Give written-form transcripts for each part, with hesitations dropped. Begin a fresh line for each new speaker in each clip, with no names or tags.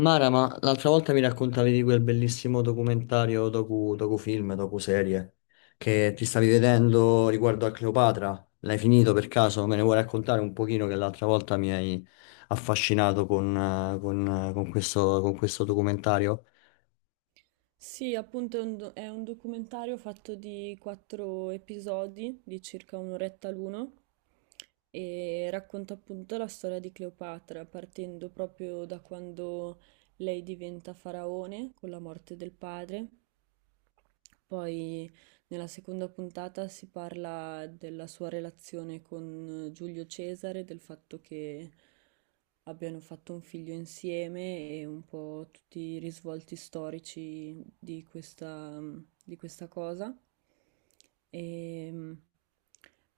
Mara, ma l'altra volta mi raccontavi di quel bellissimo documentario, docufilm, docuserie che ti stavi vedendo riguardo a Cleopatra. L'hai finito per caso? Me ne vuoi raccontare un pochino che l'altra volta mi hai affascinato con con questo documentario?
Sì, appunto è un documentario fatto di quattro episodi di circa un'oretta l'uno e racconta appunto la storia di Cleopatra, partendo proprio da quando lei diventa faraone con la morte del padre. Poi nella seconda puntata si parla della sua relazione con Giulio Cesare, del fatto che abbiano fatto un figlio insieme e un po' tutti i risvolti storici di questa cosa. E mm,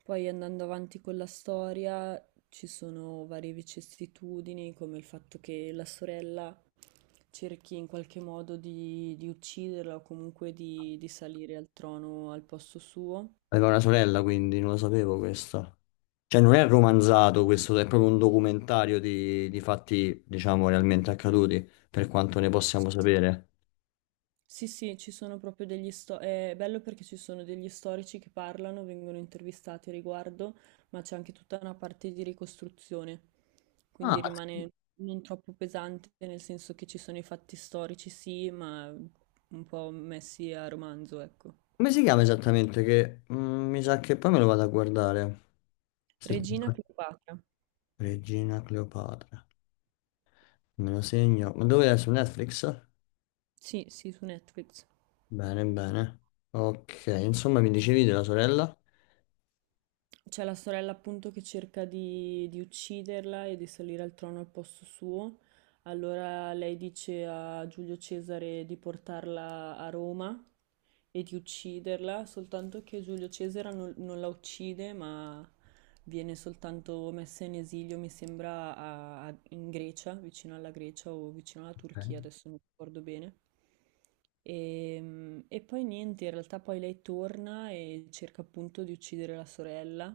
Poi andando avanti con la storia ci sono varie vicissitudini, come il fatto che la sorella cerchi in qualche modo di ucciderla o comunque di salire al trono al posto suo.
Aveva una sorella, quindi non lo sapevo questo. Cioè, non è romanzato questo, è proprio un documentario di fatti, diciamo, realmente accaduti, per quanto ne possiamo sapere.
Sì, sì, ci sono proprio degli sto è bello perché ci sono degli storici che parlano, vengono intervistati a riguardo, ma c'è anche tutta una parte di ricostruzione.
Ah,
Quindi rimane non troppo pesante, nel senso che ci sono i fatti storici, sì, ma un po' messi a romanzo, ecco.
come si chiama esattamente? Che mi sa che poi me lo vado a guardare. Se-
Regina Cleopatra.
Regina Cleopatra. Me lo segno. Ma dove è? Su Netflix?
Sì, sì, su Netflix.
Bene, bene. Ok, insomma, mi dicevi della sorella?
C'è la sorella appunto che cerca di ucciderla e di salire al trono al posto suo. Allora lei dice a Giulio Cesare di portarla a Roma e di ucciderla, soltanto che Giulio Cesare non la uccide, ma viene soltanto messa in esilio, mi sembra, in Grecia, vicino alla Grecia o vicino alla Turchia,
Ok.
adesso non ricordo bene. E poi niente, in realtà poi lei torna e cerca appunto di uccidere la sorella.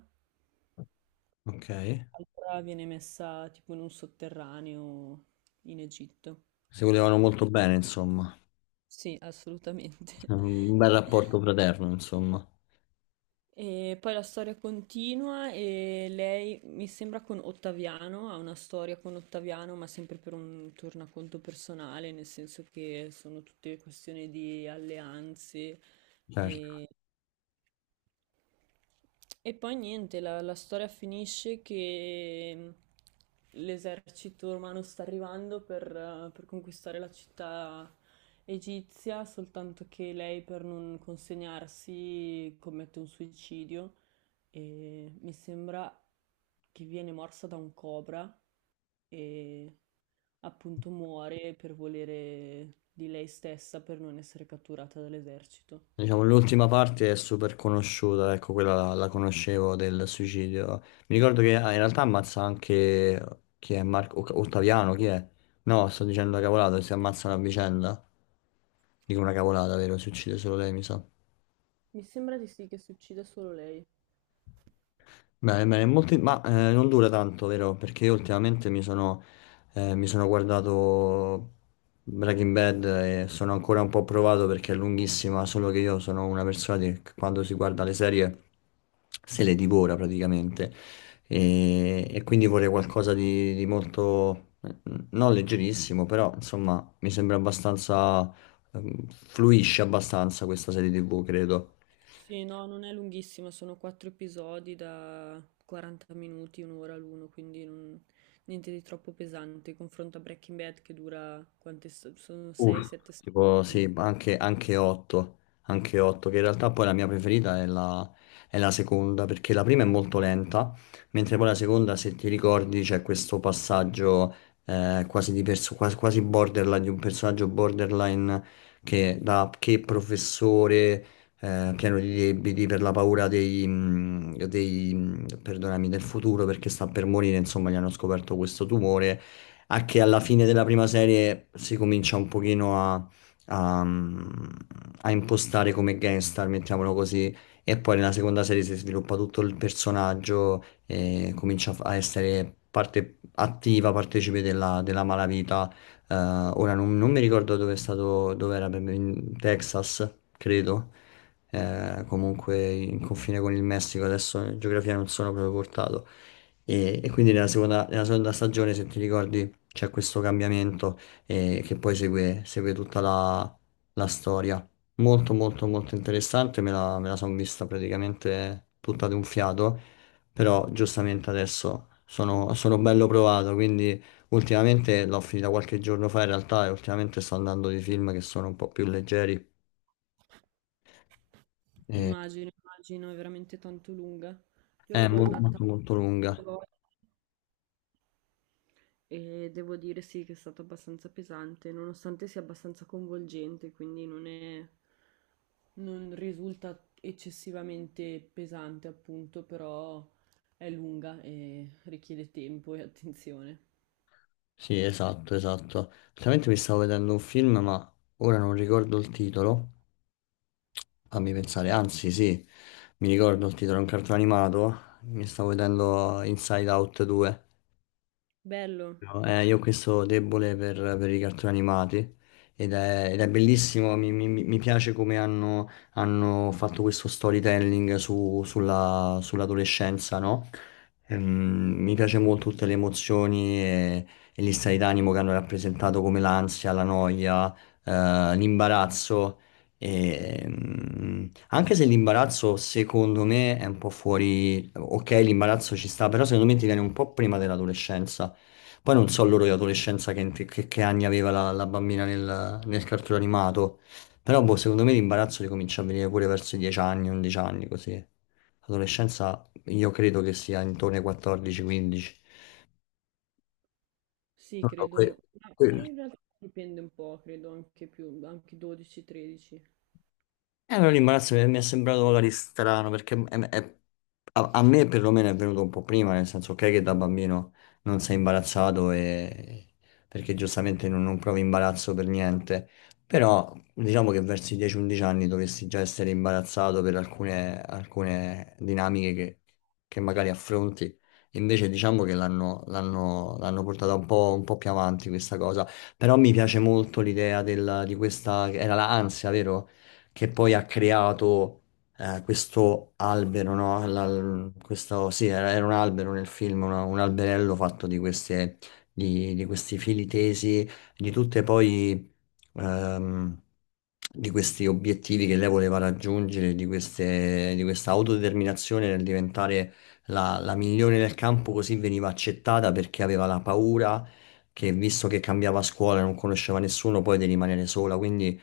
Ok.
Allora viene messa tipo in un sotterraneo in Egitto.
Si volevano molto bene, insomma.
Sì, assolutamente.
Un bel rapporto fraterno, insomma.
E poi la storia continua e lei, mi sembra con Ottaviano, ha una storia con Ottaviano, ma sempre per un tornaconto personale, nel senso che sono tutte questioni di alleanze.
Certo.
E, e poi niente, la storia finisce che l'esercito romano sta arrivando per conquistare la città egizia, soltanto che lei per non consegnarsi commette un suicidio e mi sembra che viene morsa da un cobra e appunto muore per volere di lei stessa per non essere catturata dall'esercito.
Diciamo, l'ultima parte è super conosciuta, ecco, quella la conoscevo del suicidio. Mi ricordo che ah, in realtà ammazza anche chi è Ottaviano, chi è? No, sto dicendo una cavolata, si ammazzano a vicenda. Dico una cavolata, vero? Si uccide solo lei, mi sa.
Mi sembra di sì che si uccida solo lei.
Bene, bene, ma non dura tanto, vero? Perché io ultimamente mi sono guardato Breaking Bad e sono ancora un po' provato perché è lunghissima, solo che io sono una persona che quando si guarda le serie se le divora praticamente e quindi vorrei qualcosa di molto, non leggerissimo, però insomma mi sembra abbastanza, fluisce abbastanza questa serie TV, credo.
Sì, no, non è lunghissima, sono quattro episodi da 40 minuti, un'ora l'uno, quindi niente di troppo pesante. Confronto a Breaking Bad che dura sono
Uff,
6-7
tipo
stagioni.
sì, anche 8, anche 8, che in realtà poi la mia preferita è la seconda, perché la prima è molto lenta, mentre poi la seconda, se ti ricordi, c'è questo passaggio quasi borderline, di un personaggio borderline che professore pieno di debiti per la paura dei, perdonami, del futuro perché sta per morire, insomma, gli hanno scoperto questo tumore a che alla fine della prima serie si comincia un pochino a- mm, a impostare come gangstar, mettiamolo così, e poi nella seconda serie si sviluppa tutto il personaggio e comincia a essere parte attiva, partecipe della malavita. Ora non mi ricordo dove era, in Texas, credo. Comunque in confine con il Messico, adesso in geografia non sono proprio portato. E quindi nella seconda stagione, se ti ricordi, c'è questo cambiamento che poi segue, segue la storia. Molto molto molto interessante, me la sono vista praticamente tutta ad un fiato, però giustamente adesso sono bello provato, quindi ultimamente l'ho finita qualche giorno fa in realtà e ultimamente sto andando di film che sono un po' più leggeri. E-
Immagino, immagino, è veramente tanto lunga. Io
è
l'ho guardata
molto molto
due
lunga.
volte e devo dire sì che è stata abbastanza pesante, nonostante sia abbastanza coinvolgente, quindi non risulta eccessivamente pesante, appunto, però è lunga e richiede tempo e attenzione.
Sì, esatto, esatto. Ultimamente mi stavo vedendo un film, ma ora non ricordo il titolo. Fammi pensare, anzi sì, mi ricordo, il titolo è un cartone animato, mi stavo vedendo Inside Out 2.
Bello,
No, io ho questo debole per i cartoni animati ed è bellissimo, mi piace come hanno, hanno fatto questo storytelling sull'adolescenza, no? Ehm, mi piace molto tutte le emozioni e gli stati d'animo che hanno rappresentato come l'ansia, la noia, l'imbarazzo. E, mm, anche se l'imbarazzo secondo me è un po' fuori, ok, l'imbarazzo ci sta, però secondo me ti viene un po' prima dell'adolescenza. Poi non so loro di adolescenza che anni aveva la bambina nel cartone animato, però boh, secondo me l'imbarazzo li comincia a venire pure verso i 10 anni, 11 anni così. L'adolescenza io credo che sia intorno ai 14-15.
sì,
No, no,
credo, ma
que-
in realtà dipende un po', credo anche più, anche 12-13.
eh, no, l'imbarazzo mi è sembrato magari strano perché a, a me perlomeno è venuto un po' prima, nel senso ok che da bambino non sei imbarazzato perché giustamente non provi imbarazzo per niente, però diciamo che verso i 10-11 anni dovresti già essere imbarazzato per alcune dinamiche che magari affronti, invece diciamo che l'hanno portata un po' più avanti questa cosa, però mi piace molto l'idea era l'ansia, vero? Che poi ha creato questo albero, no? Era un albero nel film, un alberello fatto di queste, di questi fili tesi, di tutte poi, ehm, di questi obiettivi che lei voleva raggiungere, di questa autodeterminazione nel diventare la migliore nel campo, così veniva accettata perché aveva la paura che, visto che cambiava scuola e non conosceva nessuno, poi di rimanere sola, quindi...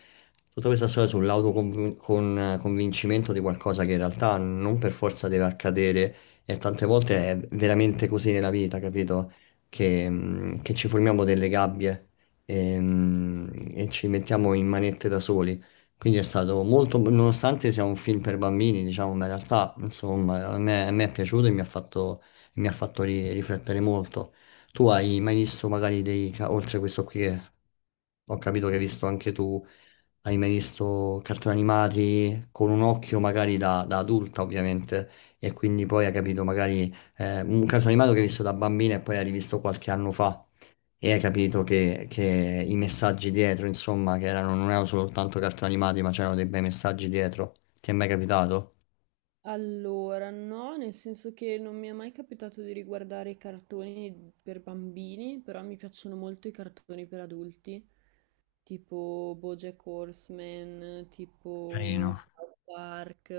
Tutta questa storia sull'convincimento di qualcosa che in realtà non per forza deve accadere e tante volte è veramente così nella vita, capito? Che ci formiamo delle gabbie e ci mettiamo in manette da soli. Quindi è stato molto, nonostante sia un film per bambini, diciamo, ma in realtà, insomma, a me è piaciuto e mi ha fatto, riflettere molto. Tu hai mai visto magari oltre a questo qui che ho capito che hai visto anche tu, hai mai visto cartoni animati con un occhio magari da adulta ovviamente e quindi poi hai capito magari un cartone animato che hai visto da bambina e poi hai rivisto qualche anno fa e hai capito che i messaggi dietro insomma che erano, non erano soltanto cartoni animati ma c'erano dei bei messaggi dietro. Ti è mai capitato?
Allora, no, nel senso che non mi è mai capitato di riguardare i cartoni per bambini, però mi piacciono molto i cartoni per adulti, tipo BoJack Horseman, tipo
Carino.
South Park,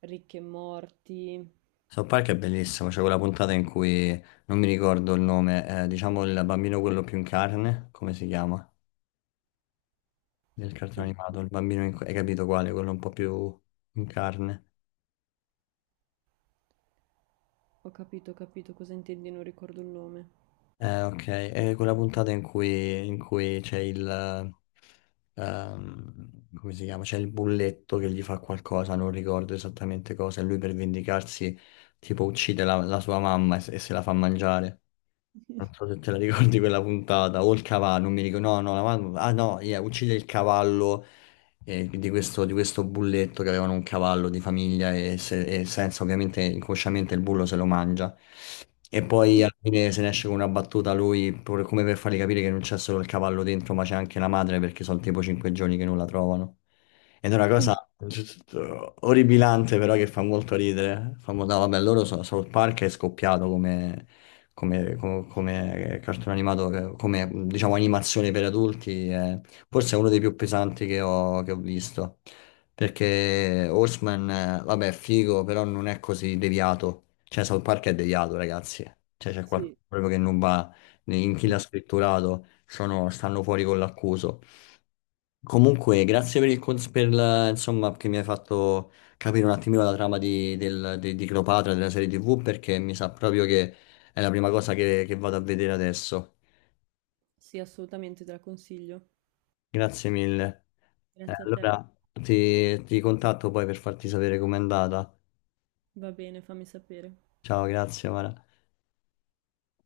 Rick e Morty.
South Park è bellissimo, c'è quella puntata in cui non mi ricordo il nome, diciamo il bambino quello più in carne, come si chiama? Del cartone
Oddio,
animato, il bambino, hai capito quale? Quello un po' più in carne.
ho capito cosa intendi, non ricordo il nome.
Ok, è quella puntata in cui c'è il... come si chiama? C'è il bulletto che gli fa qualcosa, non ricordo esattamente cosa, e lui per vendicarsi tipo uccide la sua mamma e, se la fa mangiare. Non so se te la ricordi quella puntata, o il cavallo, non mi ricordo, no, no, la mamma- ah no, yeah, uccide il cavallo di questo bulletto che avevano un cavallo di famiglia e, e senza ovviamente inconsciamente il bullo se lo mangia. E poi alla fine se ne esce con una battuta lui, come per fargli capire che non c'è solo il cavallo dentro, ma c'è anche la madre perché sono tipo 5 giorni che non la trovano. Ed è una cosa orribilante però che fa molto ridere. Fa molto... no, vabbè, loro so, South Park è scoppiato come come cartone animato, come diciamo animazione per adulti, forse è uno dei più pesanti che ho visto. Perché Horseman, vabbè, è figo, però non è così deviato. Cioè, South Park è deviato, ragazzi. Cioè, c'è qualcosa
Sì.
proprio che non va in chi l'ha scritturato, stanno fuori con l'accuso. Comunque, grazie per il insomma, che mi hai fatto capire un attimino la trama di Cleopatra, della serie TV, perché mi sa proprio che è la prima cosa che vado a vedere adesso.
Sì, assolutamente te la consiglio.
Grazie mille.
Grazie a te.
Allora ti contatto poi per farti sapere com'è andata.
Va bene, fammi sapere.
Ciao, grazie, Mara.